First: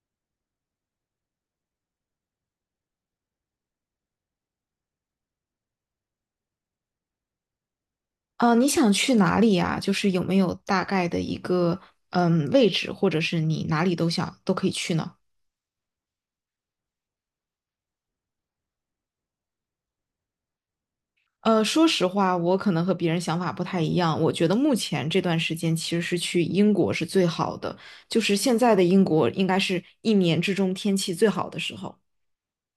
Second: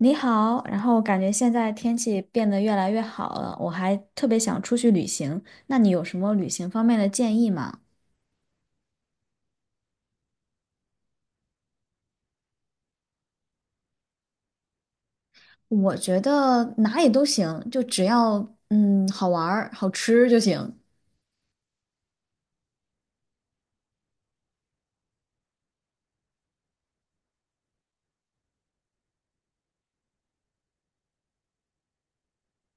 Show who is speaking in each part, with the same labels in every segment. Speaker 1: 你好，然后感觉现在天气变得越来越好了，我还特别想出去旅行。那你有什么旅行方面的建议吗？
Speaker 2: 啊，你想去哪里呀？就是有没有大概的一个位置，或者是你哪里都想都可以去呢？
Speaker 1: 我觉得哪里都行，就只要好玩儿、好吃就行。
Speaker 2: 说实话，我可能和别人想法不太一样。我觉得目前这段时间其实是去英国是最好的，就是现在的英国应该是一年之中天气最好的时候。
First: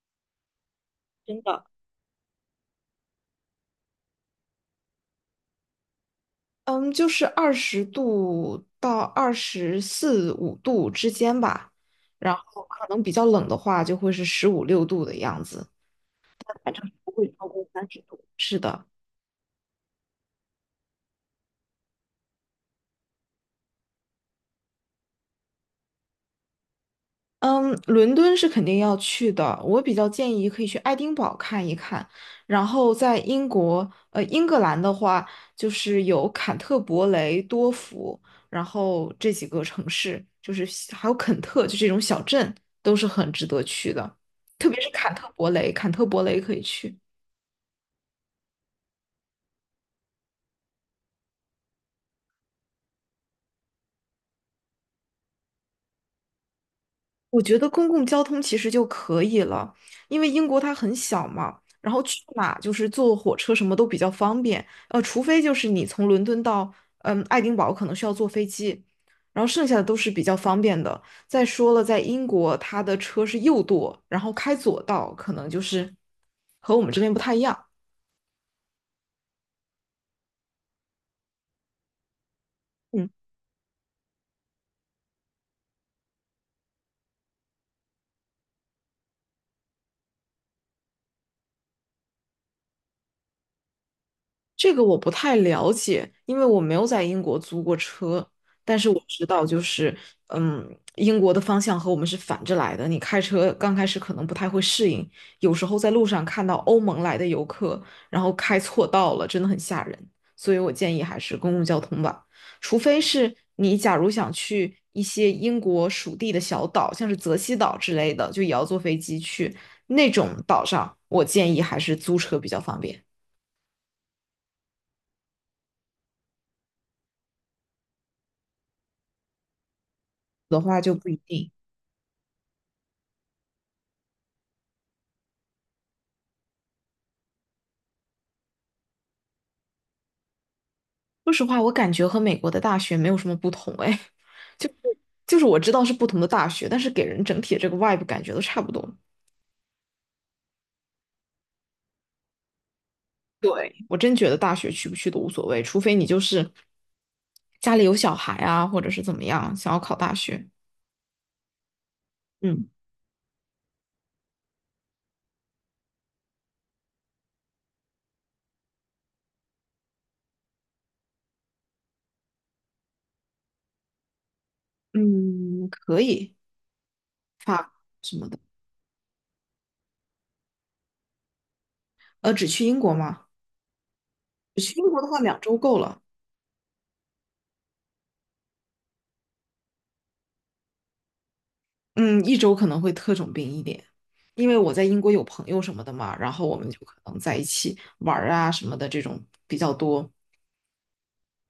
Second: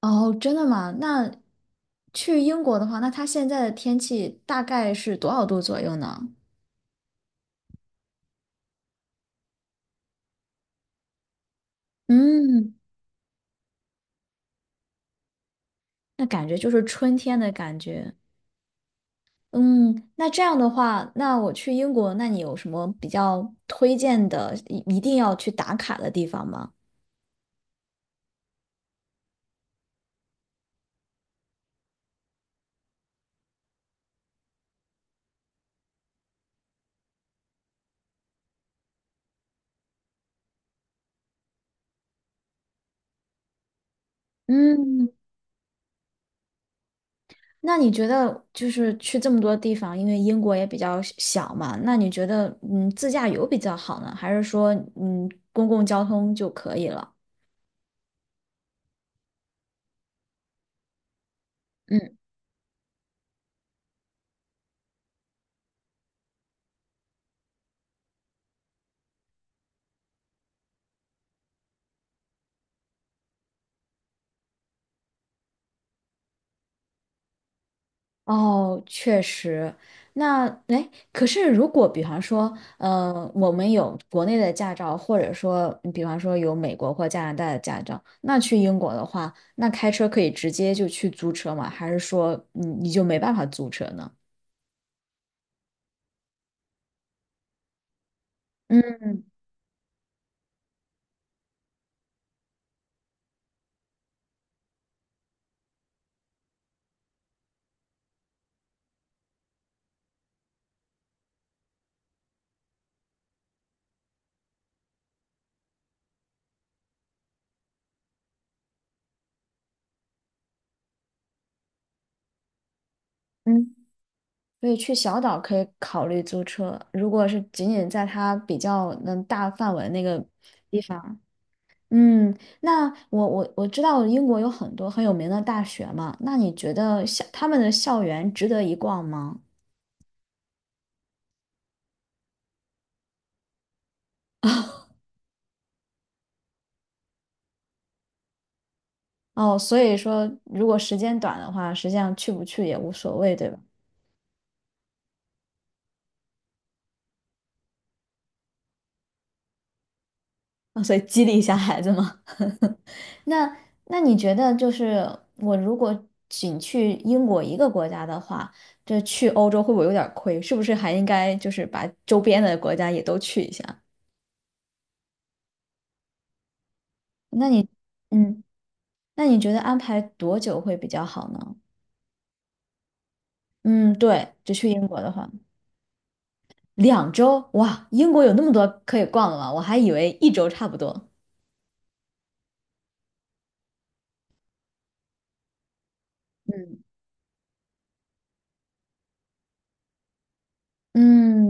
Speaker 1: 哦，真的吗？那
Speaker 2: 真的，
Speaker 1: 去英国的话，那它现在的天气大概是多少度左右呢？
Speaker 2: 嗯，就是20度到二十四五度之间吧，然后
Speaker 1: 嗯，
Speaker 2: 可能比较冷的话就会是十五六度的样子，
Speaker 1: 那感觉就
Speaker 2: 反
Speaker 1: 是
Speaker 2: 正不
Speaker 1: 春
Speaker 2: 会
Speaker 1: 天
Speaker 2: 超
Speaker 1: 的
Speaker 2: 过
Speaker 1: 感
Speaker 2: 三十
Speaker 1: 觉。
Speaker 2: 度。是的，
Speaker 1: 嗯，那这样的话，那我去英国，那你有什么比较推荐的，一定要去打卡的地方吗？
Speaker 2: 嗯，伦敦是肯定要去的。我比较建议可以去爱丁堡看一看，然后在英国，英格兰的话，就是有坎特伯雷、多福，然后这几个城市，就是还有肯特，就这种小镇，都是很值得去的。特别是
Speaker 1: 嗯，
Speaker 2: 坎特伯雷，坎特伯雷可以去。
Speaker 1: 那你觉得就是去这么多地方，因为英国也比较小嘛，那你觉得自驾游比较好呢，还是说公共交通就可以了？
Speaker 2: 我觉得公共交通其实就可以了，因为英国它很小嘛，然后
Speaker 1: 嗯。
Speaker 2: 去哪就是坐火车什么都比较方便，除非就是你从伦敦到爱丁堡可能需要坐飞机，然后剩下的都是比较方便的。再说了，在英国它的车是右舵，然后开左道，可能就是和我们这边不太一样。
Speaker 1: 哦，确实。那哎，可是如果比方说，
Speaker 2: 嗯。
Speaker 1: 我们有国内的驾照，或者说，比方说有美国或加拿大的驾照，那去英国的话，那开车可以直接就去租车吗？还是说你就没办法租车呢？
Speaker 2: 这个我不太了解，因为我没有在英国租过车，但
Speaker 1: 嗯
Speaker 2: 是我知道就是，英国的方向和我们是反着来的。你开车刚开始可能不太会适应，有时候在路上看到欧盟来的游客，然后开错道了，真的很吓人。所以我建议还是公共交通吧，除非是你假如想去一些英国属地的小岛，像是泽西岛之类的，就也要坐飞机去那种岛上，我建议还是租车比较方便。
Speaker 1: 嗯，所以去小岛可以考虑租车，如果是仅仅在它比较能大范围那个，
Speaker 2: 的话
Speaker 1: 地
Speaker 2: 就不一
Speaker 1: 方。
Speaker 2: 定。
Speaker 1: 嗯，那我知道英国有很多很有名的大学嘛，那你觉得他们的校园值得一逛吗？
Speaker 2: 说实话，我感觉和美国的大学没有什么不同，哎，就 就是我知道是不同的大学，但是给人整体的这个 vibe 感觉都差不多。
Speaker 1: 哦，所以说如果时间短的话，实际上去不去也无所谓，对吧？
Speaker 2: 对，我真觉得大学去不去都无所谓，除非你就是家里有小孩啊，或者是怎么样，想要考大学。
Speaker 1: 啊所以激励一下孩子嘛。
Speaker 2: 嗯
Speaker 1: 那那你觉得就是我如果仅去英国一个国家的话，这去欧洲会不会有点儿亏？是不是还应该就是把周边的国家也都去一下？
Speaker 2: 嗯，可以，
Speaker 1: 那你，
Speaker 2: 发什么的。
Speaker 1: 嗯，那你觉得安排多久会比较好呢？
Speaker 2: 只去英国吗？
Speaker 1: 嗯，对，就
Speaker 2: 只
Speaker 1: 去
Speaker 2: 去
Speaker 1: 英
Speaker 2: 英
Speaker 1: 国
Speaker 2: 国的
Speaker 1: 的
Speaker 2: 话，
Speaker 1: 话，
Speaker 2: 2周够了。
Speaker 1: 2周，哇，英国有那么多可以逛的吗？我还以为1周差不多。
Speaker 2: 嗯，1周可能会特种兵一点，因为我在英国有朋友什么的嘛，然后我们就
Speaker 1: 嗯，
Speaker 2: 可能在一起玩儿啊什么的这种比较多。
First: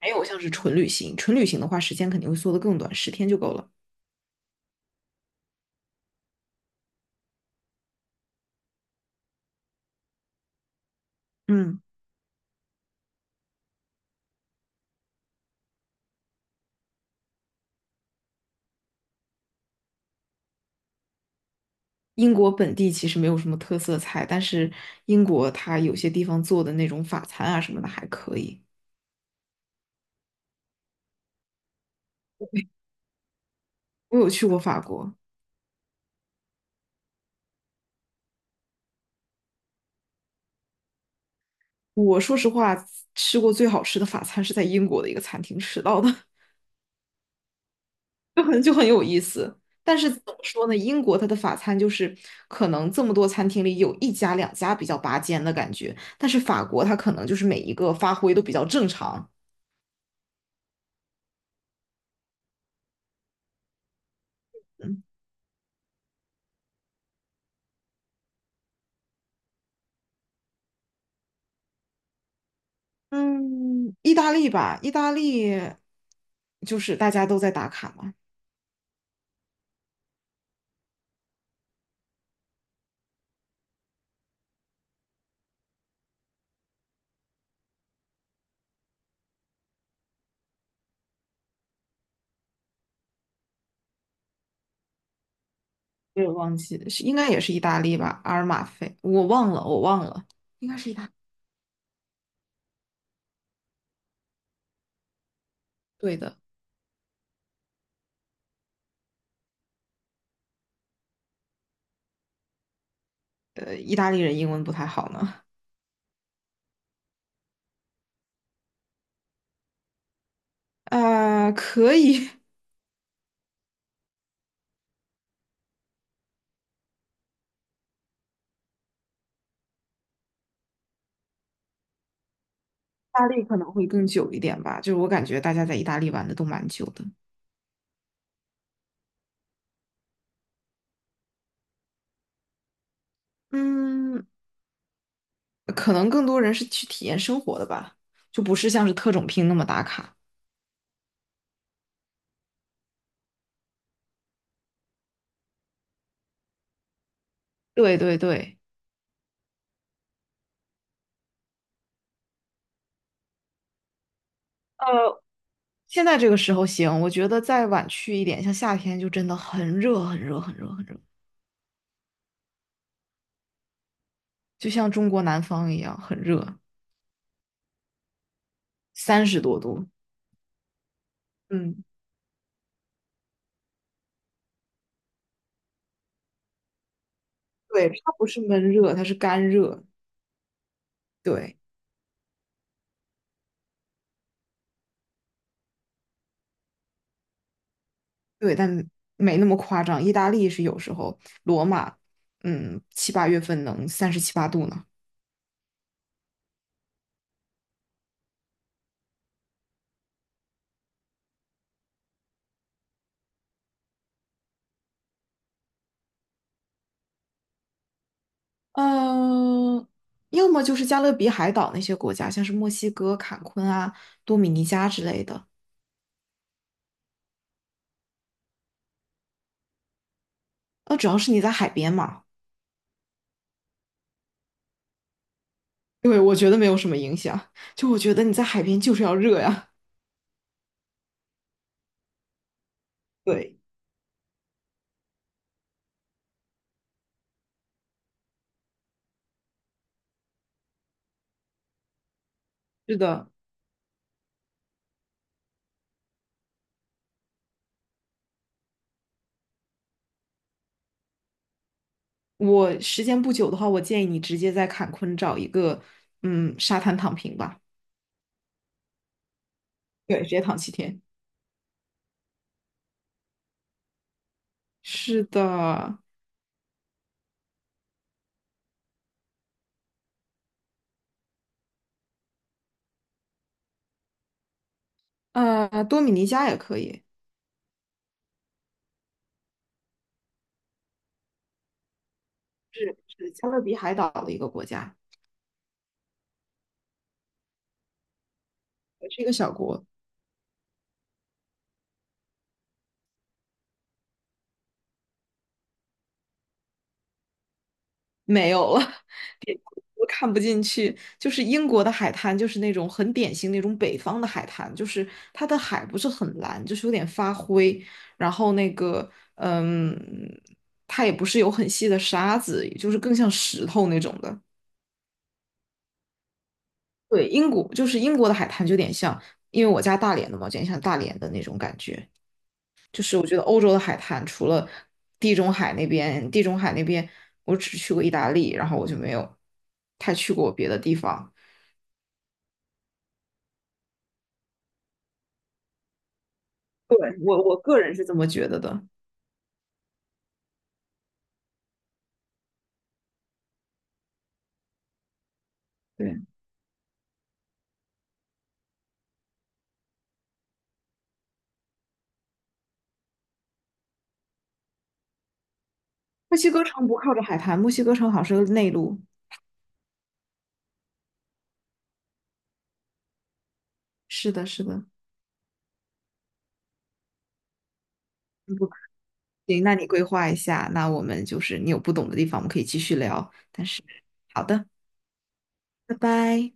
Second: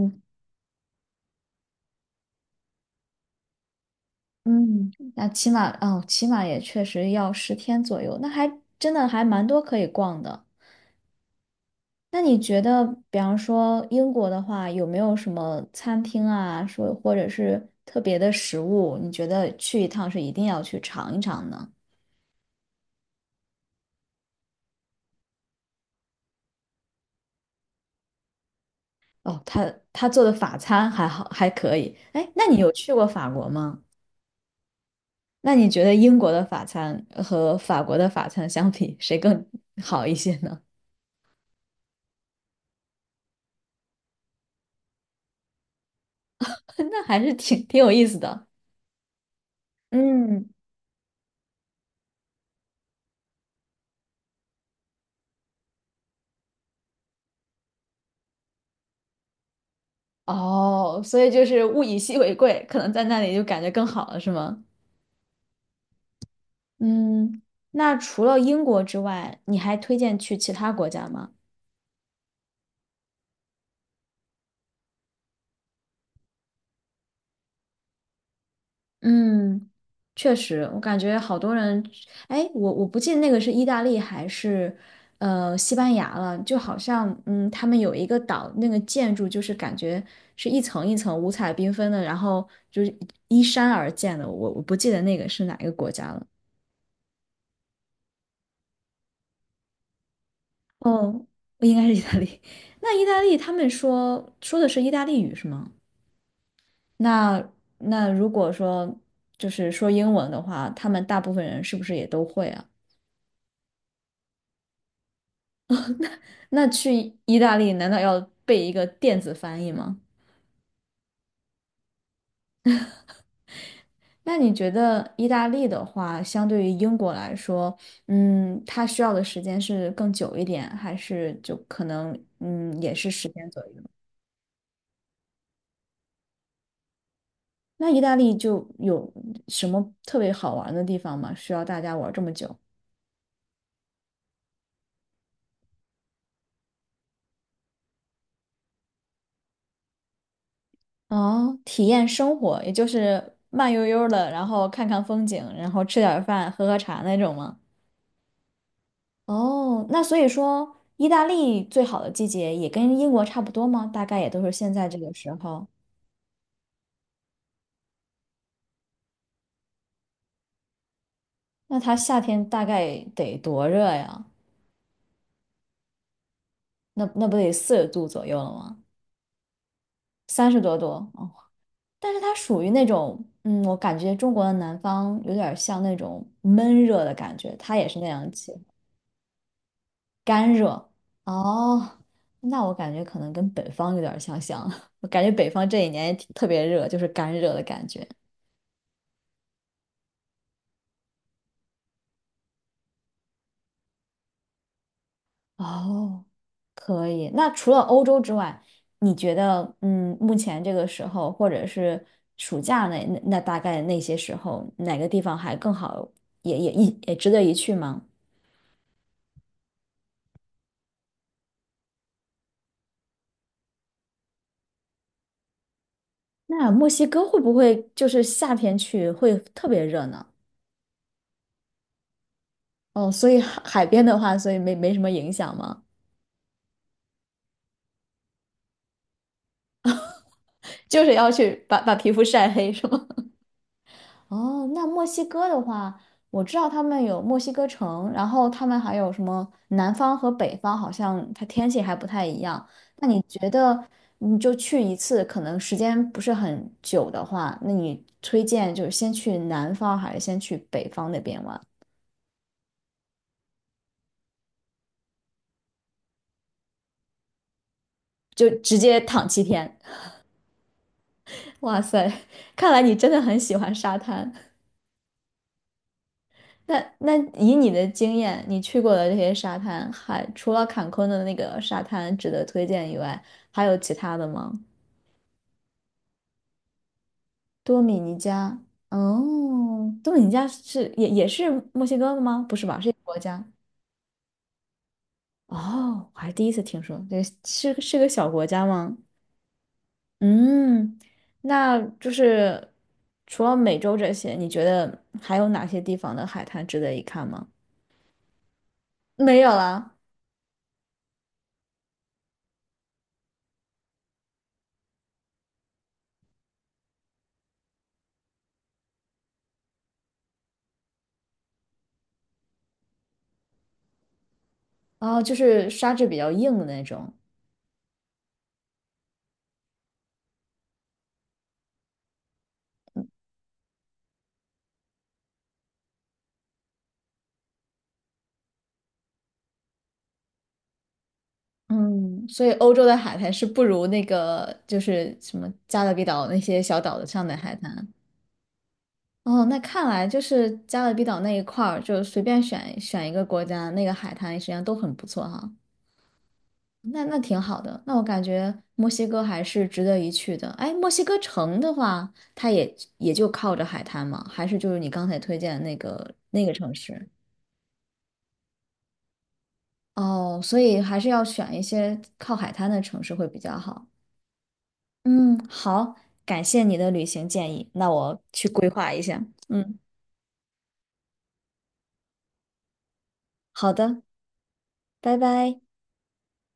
Speaker 2: 还有像是纯旅行，纯旅行的话，时间肯定会缩得更短，10天就够了。
Speaker 1: 嗯，那起码哦，起码也确实要十天左右，那还真的还蛮多可以逛的。
Speaker 2: 嗯，
Speaker 1: 那你觉得，比方说英国的话，有没有什么餐厅啊，或者是特别的食物，你觉得去一趟是一定要去尝一尝呢？
Speaker 2: 英国本地其实没有什么特色菜，但是英国它有些地方做的那种法餐啊什么的还可以。
Speaker 1: 哦，他做的法餐还好，还可以。哎，那你有去过法国吗？
Speaker 2: 我有去过法国，
Speaker 1: 那你觉得英国的法餐和法国的法餐相比，谁更好一些呢？
Speaker 2: 我说实话吃过最好吃的法餐是在英国的一个餐厅吃到的，
Speaker 1: 那还是挺有意思
Speaker 2: 就
Speaker 1: 的。
Speaker 2: 很就很有意思。但是怎么
Speaker 1: 嗯，
Speaker 2: 说呢？英国它的法餐就是可能这么多餐厅里有一家两家比较拔尖的感觉，但是法国它可能就是每一个发挥都比较正常。
Speaker 1: 哦，所以就是物以稀为贵，可能在那里就感觉更好了，是吗？
Speaker 2: 嗯
Speaker 1: 嗯，那除了英国之外，你还推荐去其他国家吗？
Speaker 2: 嗯，意大利吧，意大利就是大家都在打卡嘛，
Speaker 1: 嗯，确实，我感觉好多人，哎，我不记得那个是意大利还是西班牙了，就好像他们有一个岛，那个建筑就是感觉是一层一层五彩缤纷的，然后就是依山而建的，我不记得那个是哪一个国家
Speaker 2: 我
Speaker 1: 了。
Speaker 2: 也忘记了是应该也是意大利吧，阿尔马菲，我忘了，我忘了，应该是
Speaker 1: 哦，应该是意大利。那意大利他们说的是意大利语是吗？
Speaker 2: 对的，
Speaker 1: 那那如果说就是说英文的话，他们大部分人是不是也都会啊？
Speaker 2: 意大利人英文不太好呢，
Speaker 1: 那去意大利难道要背一个电子翻译吗？
Speaker 2: 可以，意
Speaker 1: 那你觉得意大利的话，相对于英国来说，它需要的时间是更久一点，还是就可能也是
Speaker 2: 大
Speaker 1: 十
Speaker 2: 利
Speaker 1: 天
Speaker 2: 可
Speaker 1: 左
Speaker 2: 能
Speaker 1: 右？
Speaker 2: 会更久一点吧，就是我感觉大家在意大利玩的都蛮久的，
Speaker 1: 那意大利就有什么特别好玩的地方吗？需要大家玩这么久？
Speaker 2: 嗯，可能更多人是去体验生活的吧，就不是像是特种兵那么打卡，
Speaker 1: 哦，体验生活，也就是慢悠悠的，然后看看风景，然后吃点儿饭，喝喝茶那种吗？
Speaker 2: 对对对。
Speaker 1: 哦，那所以说，意大利最好的季节也跟英国差不多吗？大概也都是现在这个
Speaker 2: 呃，
Speaker 1: 时候。
Speaker 2: 现在这个时候行，我觉得再晚去一点，像夏天就真的很热，很热，很热，很热，
Speaker 1: 那它夏天大概得多热呀？
Speaker 2: 就像中国南方一样，很热，
Speaker 1: 那不得40度左右了吗？
Speaker 2: 30多度。
Speaker 1: 30多度哦。
Speaker 2: 嗯，
Speaker 1: 但是它属于那种，我感觉中国的南方有点像那种闷热的感觉，它也
Speaker 2: 对，
Speaker 1: 是那
Speaker 2: 它不
Speaker 1: 样
Speaker 2: 是
Speaker 1: 气候
Speaker 2: 闷热，它是干热。
Speaker 1: 干热。
Speaker 2: 对，
Speaker 1: 哦，那我感觉可能跟北方有点相像，我感觉北方这一年也挺特别热，就是干热的感觉。
Speaker 2: 对，但没那么夸张。意大利是有时候，罗马，七八月份能三十七八度呢。
Speaker 1: 哦，可以。那除了欧洲之外，你觉得，目前这个时候，或者是暑假那大概那些时候，哪个地方还更好，也值得一去吗？
Speaker 2: 嗯，要么就是加勒比海岛那些国家，像是墨西哥、坎昆啊、多米尼加之类的。
Speaker 1: 那墨西哥会不会就是夏天去会特别热呢？
Speaker 2: 主要是你在海边嘛。
Speaker 1: 哦，所以海边的话，所以没什么影响吗？
Speaker 2: 对，我觉得没有什么影响。就我觉得你在海边就是要热呀。
Speaker 1: 就是要去把皮肤晒黑，是吗？
Speaker 2: 对，
Speaker 1: 哦，那墨西哥的话，我知道他们有墨西哥城，然后他们还有什么南方和北方，好像它天气还不太一样。
Speaker 2: 是
Speaker 1: 那你
Speaker 2: 的，
Speaker 1: 觉得，你就去一次，可能时间不是很久的话，那你推荐就是先去南方还是先去北方那边玩？
Speaker 2: 我时间不久的话，我建议你直接在坎昆找一个沙滩躺平吧。
Speaker 1: 就直接躺7天。
Speaker 2: 对，直接躺7天。
Speaker 1: 哇塞，看来你真的很喜欢沙滩。
Speaker 2: 是的，
Speaker 1: 那以你的经验，你去过的这些沙滩，还除了坎昆的那个沙滩值得推荐以外，还有其他的吗？
Speaker 2: 多米尼加也可以，
Speaker 1: 多米尼加，哦，多米尼加是也是墨西哥的吗？不是吧，是一
Speaker 2: 是
Speaker 1: 个国
Speaker 2: 是
Speaker 1: 家。
Speaker 2: 加勒比海岛的一个国家，
Speaker 1: 哦，我还第一次听说，对，是个小国家吗？
Speaker 2: 也是一个小国。
Speaker 1: 嗯，那就是除了美洲这些，你觉得还有哪些地方的海滩值得一看吗？
Speaker 2: 没有了，
Speaker 1: 没 有
Speaker 2: 点
Speaker 1: 啦，
Speaker 2: 都看不进去。就是英国的海滩，就是那种很典型那种北方的海滩，就是它的海不是很蓝，就是有点发灰，然后那个嗯，它也不是有很细的沙子，就是更像石头那种的。
Speaker 1: 哦，就是沙质比较硬的那种。
Speaker 2: 对，英国就是英国的海滩，就有点像，因为我家大连的嘛，有点像大连的那种感觉。就是我觉得欧洲的海滩，除了地中海那边，地中海那边我只去过意大利，然后我就没有太去过别的地方。
Speaker 1: 嗯，所以欧洲的海滩是不如那个就是什么加勒比岛那些小岛
Speaker 2: 对，
Speaker 1: 的上的
Speaker 2: 我
Speaker 1: 海
Speaker 2: 我个
Speaker 1: 滩。
Speaker 2: 人是这么觉得的。
Speaker 1: 哦，那看来就是加勒比岛那一块儿，就随便选选一个国家，那个海滩实际上都很不错哈。
Speaker 2: 对，
Speaker 1: 那挺好的，那我感觉墨西哥还是值得一去的。哎，墨西哥城的话，它也就靠着海滩嘛，还是就是你刚才推荐的那个
Speaker 2: 墨
Speaker 1: 那
Speaker 2: 西
Speaker 1: 个
Speaker 2: 哥
Speaker 1: 城
Speaker 2: 城不
Speaker 1: 市。
Speaker 2: 靠着海滩，墨西哥城好像是个内陆。
Speaker 1: 哦，所以还是要选一些靠海滩的城市会比较好。
Speaker 2: 是的，是的。
Speaker 1: 嗯，好，感谢你的旅行建议，那我去
Speaker 2: 嗯
Speaker 1: 规
Speaker 2: 不
Speaker 1: 划一下。
Speaker 2: 行，那
Speaker 1: 嗯，
Speaker 2: 你规划一下，那我们就是你有不懂的地方，我们可以继续聊。但
Speaker 1: 好
Speaker 2: 是，
Speaker 1: 的，
Speaker 2: 好的，
Speaker 1: 拜拜。
Speaker 2: 拜拜。